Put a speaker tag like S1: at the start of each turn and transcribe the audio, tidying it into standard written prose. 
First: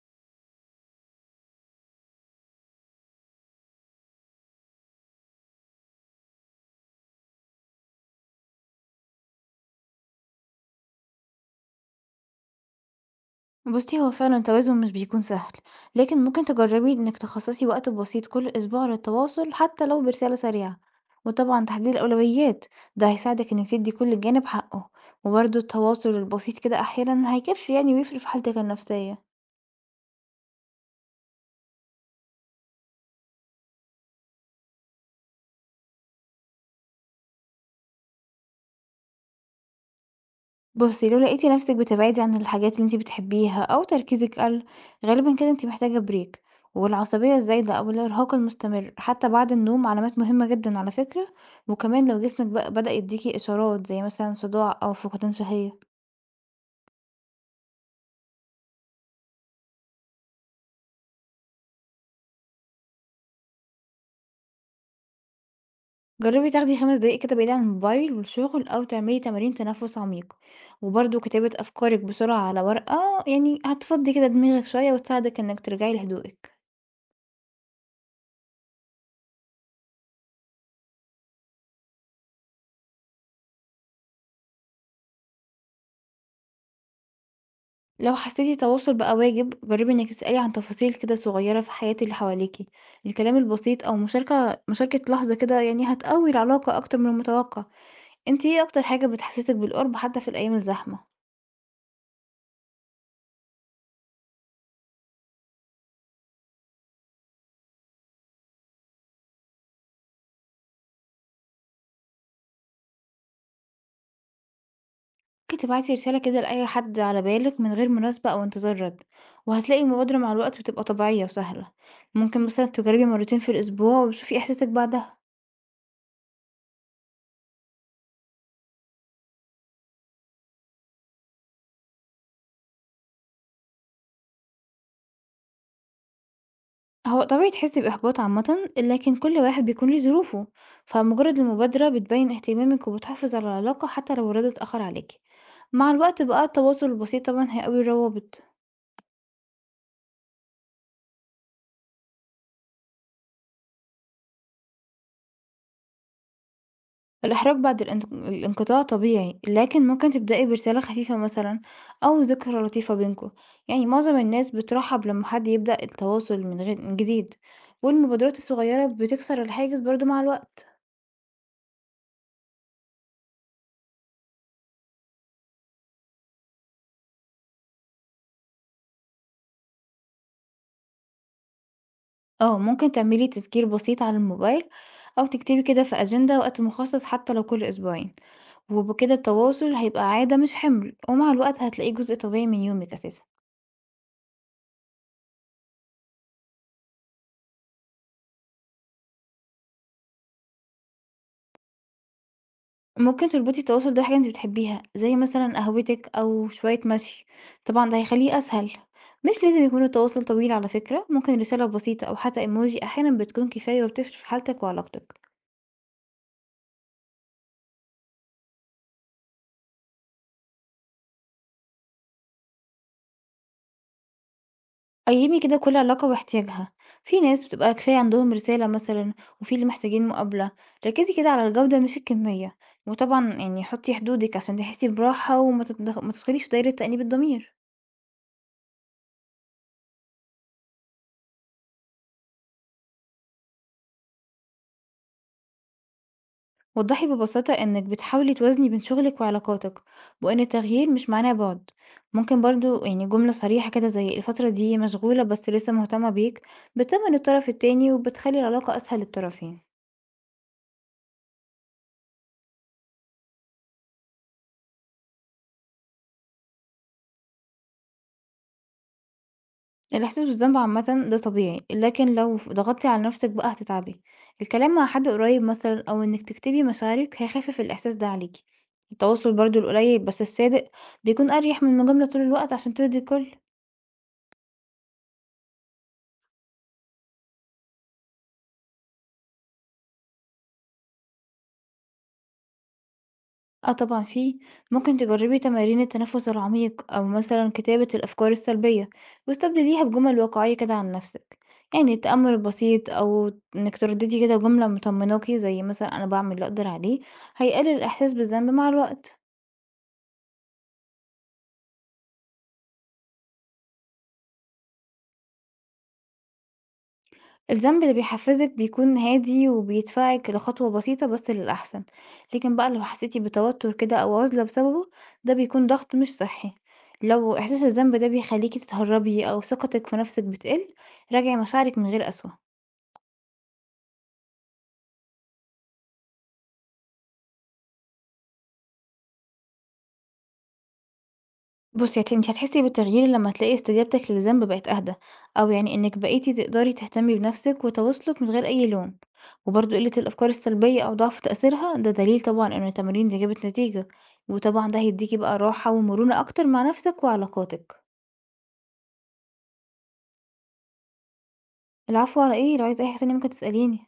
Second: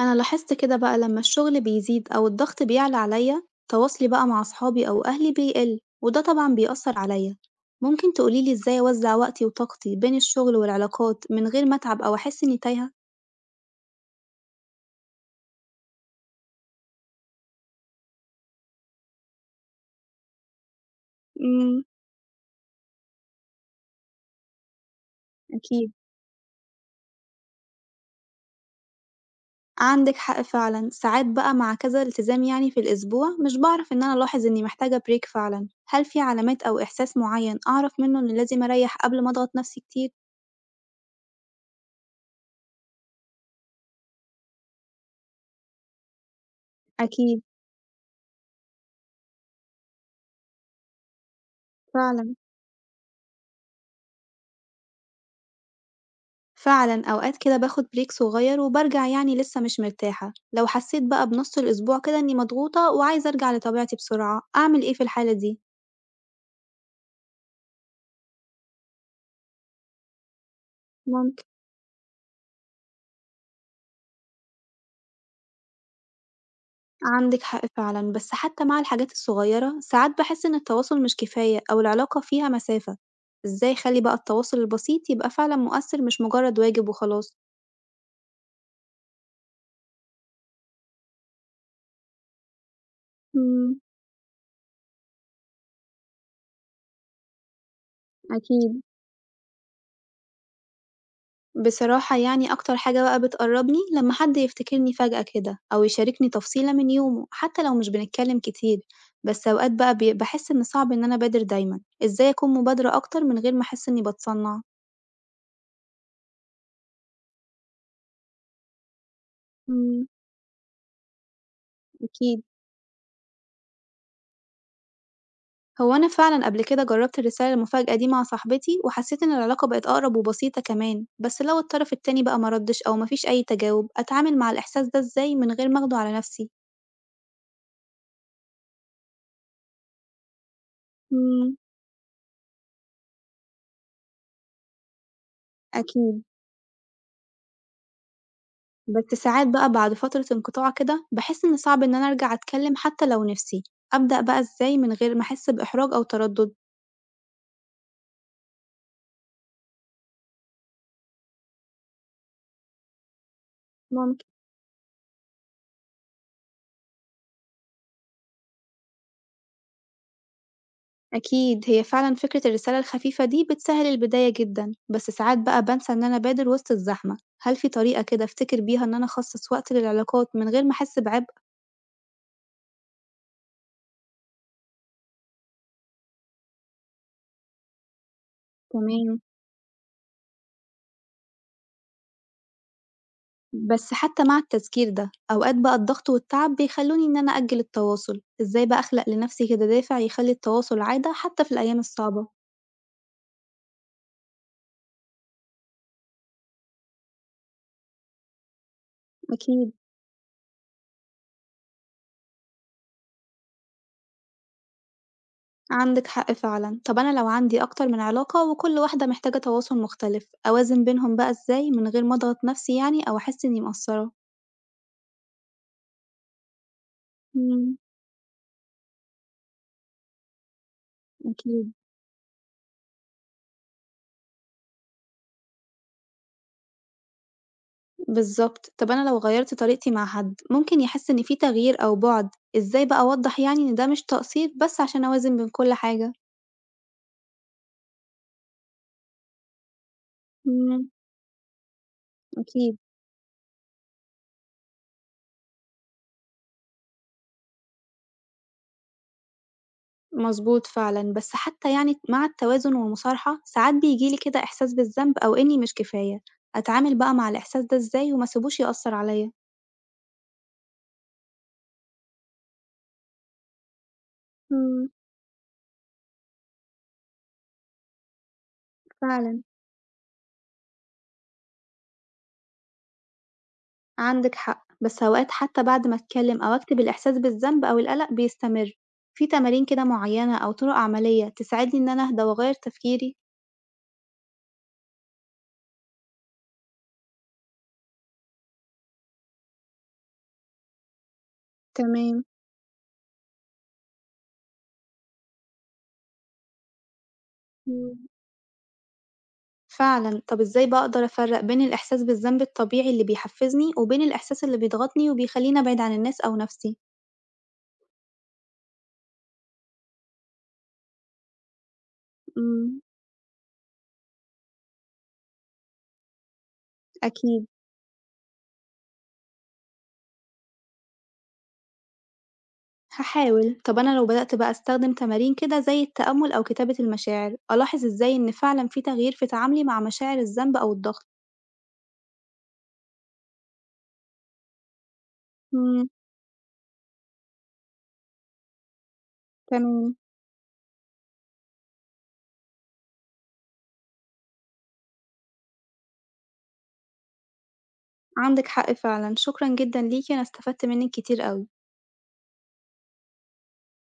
S1: أنا لاحظت كده بقى لما الشغل بيزيد أو الضغط بيعلى عليا، تواصلي بقى مع صحابي أو أهلي بيقل وده طبعا بيأثر عليا. ممكن تقوليلي إزاي أوزع وقتي وطاقتي بين الشغل والعلاقات من غير ما أتعب أو أحس إني تايهة؟
S2: بُصّي، هو فعلًا التوازن مش بيكون سهل، لكن ممكن تجربي إنِك تخصصي وقت بسيط كل أسبوع للتواصل حتى لو برسالة سريعة، وطبعًا
S1: امم.
S2: تحديد الأولويات ده هيساعدِك إنِك تدّي كل جانب حقه، وبرضه
S1: أكيد،
S2: التواصل البسيط كده أحيانًا هيكفي يعني ويفرق في حالتِك النفسية.
S1: عندك حق فعلا. ساعات بقى مع كذا التزام يعني في الأسبوع مش بعرف إن أنا ألاحظ إني محتاجة بريك فعلا، هل في علامات أو إحساس معين أعرف منه إني لازم أريح قبل ما أضغط نفسي كتير؟
S2: بُصّي، لو لقيتِ نفسِك بتبعدي عن الحاجات اللي أنتِ بتحبيها أو تركيزِك قَل، غالبًا كده أنتِ محتاجة break والعصبية
S1: أكيد.
S2: الزايدة أو الإرهاق المستمر حتى بعد النوم علامات مهمة جدًا على فكرة، وكمان لو
S1: فعلا،
S2: جسمِك بقى بدأ يدّيكِ إشارات زي مثلًا صداع أو فقدان شهية،
S1: فعلًا أوقات كده باخد بريك صغير وبارجع يعني لسه مش مرتاحة، لو حسيت بقى بنص الأسبوع كده إني مضغوطة وعايزة أرجع لطبيعتي بسرعة، أعمل إيه في الحالة دي؟
S2: جرّبي تاخدي 5 دقايق كده بعيد عن الموبايل والشغل أو تعملي تمارين تنفس عميق، وبرضه
S1: ممكن.
S2: كتابة أفكارِك بسرعة على ورقة يعني هتفضّي كده دماغِك شوية وتساعدِك إنِّك ترجعي لهدوئِك.
S1: عندك حق فعلًا، بس حتى مع الحاجات الصغيرة ساعات باحس إن التواصل مش كفاية أو العلاقة فيها مسافة، إزاي أخلي بقى التواصل البسيط يبقى فعلًا مؤثر مش مجرد واجب وخلاص؟
S2: لو حسيتي التواصل بقى واجب جربي انك تسألي عن تفاصيل كده صغيرة في حياة اللي حواليكي، الكلام
S1: إمم.
S2: البسيط او مشاركة لحظة كده يعني هتقوي العلاقة اكتر من المتوقع. انتي ايه
S1: أكيد.
S2: اكتر حاجة بتحسسك بالقرب حتى في الايام الزحمة؟
S1: بصراحة يعني أكتر حاجة بقى بتقربني لما حد يفتكرني فجأة كده أو يشاركني تفصيلة من يومه حتى لو مش بنتكلم كتير. بس أوقات بقى بحس إن صعب إن أنا أبادر دايما، إزاي أكون مبادرة أكتر من غير ما أحس إني بتصنع؟
S2: ممكن تبعتي رسالة كده لأي حد على بالك من غير مناسبة او انتظار رد، وهتلاقي
S1: مم،
S2: المبادرة مع الوقت بتبقى طبيعية وسهلة.
S1: أكيد.
S2: ممكن مثلا تجربي مرتين في الاسبوع وتشوفي احساسك بعدها.
S1: هو أنا فعلا قبل كده جربت الرسالة المفاجئة دي مع صاحبتي وحسيت إن العلاقة بقت أقرب وبسيطة كمان، بس لو الطرف التاني بقى مردش أو مفيش أي تجاوب أتعامل مع الإحساس ده إزاي من غير ما أخده على نفسي؟
S2: هو طبيعي تحسي بإحباط عامة، لكن كل واحد بيكون ليه ظروفه، فمجرد
S1: مم،
S2: المبادرة بتبين اهتمامك وبتحافظ على العلاقة حتى لو الرد اتأخر عليكي. مع الوقت
S1: أكيد.
S2: بقى التواصل البسيط طبعا هيقوي الروابط.
S1: بس ساعات بقى بعد فترة انقطاع كده باحس إن صعب إن أنا أرجع أتكلم حتى لو نفسي، أبدأ بقى إزاي من غير ما أحس بإحراج أو تردد؟
S2: الإحراج بعد الانقطاع طبيعي، لكن ممكن تبدأي برسالة خفيفة مثلا أو ذكرى لطيفة بينكوا، يعني معظم
S1: ممكن.
S2: الناس بترحب لما حد يبدأ التواصل من غير من جديد، والمبادرات الصغيرة بتكسر الحاجز برضو مع الوقت.
S1: أكيد، هي فعلًا فكرة الرسالة الخفيفة دي بتسهل البداية جدًا، بس ساعات بقى بانسى إن أنا أبادر وسط الزحمة، هل في طريقة كده أفتكر بيها إن أنا أخصص وقت للعلاقات من غير ما أحس بعبء؟
S2: آه، ممكن تعملي تذكير بسيط على الموبايل أو تكتبي كده في أجندة وقت مخصص حتى لو كل أسبوعين، وبكده
S1: تمام.
S2: التواصل هيبقى عادة مش حمل، ومع الوقت هتلاقيه جزء طبيعي من يومك أساسا.
S1: بس حتى مع التذكير ده أوقات بقى الضغط والتعب بيخلوني إن أنا أأجل التواصل، إزاي بقى أخلق لنفسي كده دافع يخلي التواصل عادة حتى في الأيام الصعبة؟
S2: ممكن تربطي التواصل ده بحاجة انت بتحبيها زي مثلا قهوتك أو شوية مشي، طبعا ده هيخليه أسهل. مش لازم
S1: أكيد.
S2: يكون التواصل طويل على فكرة، ممكن رسالة بسيطة أو حتى ايموجي أحيانا بتكون كفاية وبتفرق في حالتك وعلاقتك.
S1: عندِك حق فعلًا. طب أنا لو عندي أكتر من علاقة وكل واحدة محتاجة تواصل مختلف، أوازن بينهم بقى إزاي من غير ما أضغط نفسي يعني أو أحس إني مقصّرة؟
S2: قيّمي كده كل علاقة واحتياجها، في ناس بتبقى
S1: إمم،
S2: كفاية عندهم رسالة مثلًا، وفي اللي محتاجين مقابلة، ركّزي كده على
S1: أكيد،
S2: الجودة مش الكمية، وطبعًا يعني حُطّي حدودِك عشان تحسّي براحة وما تتدخ ما تدخليش في دايرة تأنيب الضمير،
S1: بالضبط. طب أنا لو غيّرت طريقتي مع حد، ممكن يحس إن في تغيير أو بُعد، إزاي بقى أوضّح يعني إن ده مش تقصير بس عشان أوازن بين كل حاجة؟
S2: وضّحي ببساطة إنِّك بتحاولي توازني بين شغلِك وعلاقاتِك، وإن
S1: إمم،
S2: التغيير مش معناه بُعد، ممكن
S1: أكيد،
S2: برضه يعني جملة صريحة كده زي الفترة دي مشغولة بس لسه مهتمة بيك، بتطمّن الطرف التاني وبتخلّي العلاقة أسهل للطرفين.
S1: مضبوط فعلًا. بس حتى يعني مع التوازن والمصارحة، ساعات بييجي لي كده إحساس بالذنب أو إني مش كفاية، أتعامل بقى مع الإحساس ده إزاي وما أسيبوش يأثّر عليّا؟
S2: الإحساس بالذنب عامةً ده طبيعي، لكن لو ضغطتِ على نفسِك بقى هتتعبي. الكلام مع
S1: إمم.
S2: حد قريب مثلًا أو إنِك تكتبي مشاعرِك هيخفف الإحساس ده عليكِ. التواصل
S1: فعلًا،
S2: برضه القليل بس الصادق بيكون أريح من المجاملة طول الوقت عشان ترضي الكل.
S1: عندِك حق، بس أوقات حتى بعد ما أتكلم أو أكتب الإحساس بالذنب أو القلق بيستمر، في تمارين كده معينة أو طرق عملية تساعدني إن أنا أهدى وأغير تفكيري؟
S2: آه طبعًا في، ممكن تجربي تمارين التنفس العميق أو مثلًا كتابة الأفكار السلبية واستبدليها بجمل واقعية كده عن نفسِك. يعني
S1: تمام.
S2: التأمل البسيط أو إنِك ترددي كده جملة مطمناكِ زي مثلًا أنا باعمل اللي أقدر عليه، هيقلل
S1: إمم،
S2: الإحساس بالذنب مع الوقت.
S1: فعلًا. طب إزاي بأقدر أفرق بين الإحساس بالذنب الطبيعي اللي بيحفزني وبين الإحساس اللي بيضغطني وبيخليني أبعد عن الناس أو نفسي؟
S2: الذنب اللي بيحفزِك بيكون هادي وبيدفعِك لخطوة بسيطة بس للأحسن، لكن بقى
S1: إمم،
S2: لو حسيتِ بتوتر كده أو عُزلة بسببه، ده بيكون ضغط مش صحّي. لو
S1: أكيد،
S2: إحساس الذنب ده بيخلّيكِ تتهرّبي أو ثقتِك في نفسِك بتقل، راجعي مشاعرِك من غير قسوة.
S1: هاحاول. طب أنا لو بدأت بقى أستخدم تمارين كده زي التأمل أو كتابة المشاعر، ألاحظ إزاي إن فعلًا في تغيير في تعاملي مع مشاعر الذنب أو الضغط؟
S2: بُصّي، أنتِ هتحسّي بالتغيير لمّا تلاقي استجابتِك للذنب بقت أهدى، أو يعني
S1: إمم،
S2: إنِّك بقيتِ تقدري تهتمي بنفسِك وتواصلِك من غير أي لوم، وبرضه قلة
S1: تمام.
S2: الأفكار السلبية أو ضعف تأثيرها ده دليل طبعًا إن التمارين دي جابت نتيجة، وطبعًا ده هيدّيكِ بقى راحة ومرونة أكتر مع نفسِك وعلاقاتِك.
S1: عندِك حق فعلًا، شكرًا جدًا ليكِ، أنا استفدت منِّك كتير أوي.
S2: العفو على إيه، لو عايزة أي حاجة تانية ممكن تسأليني.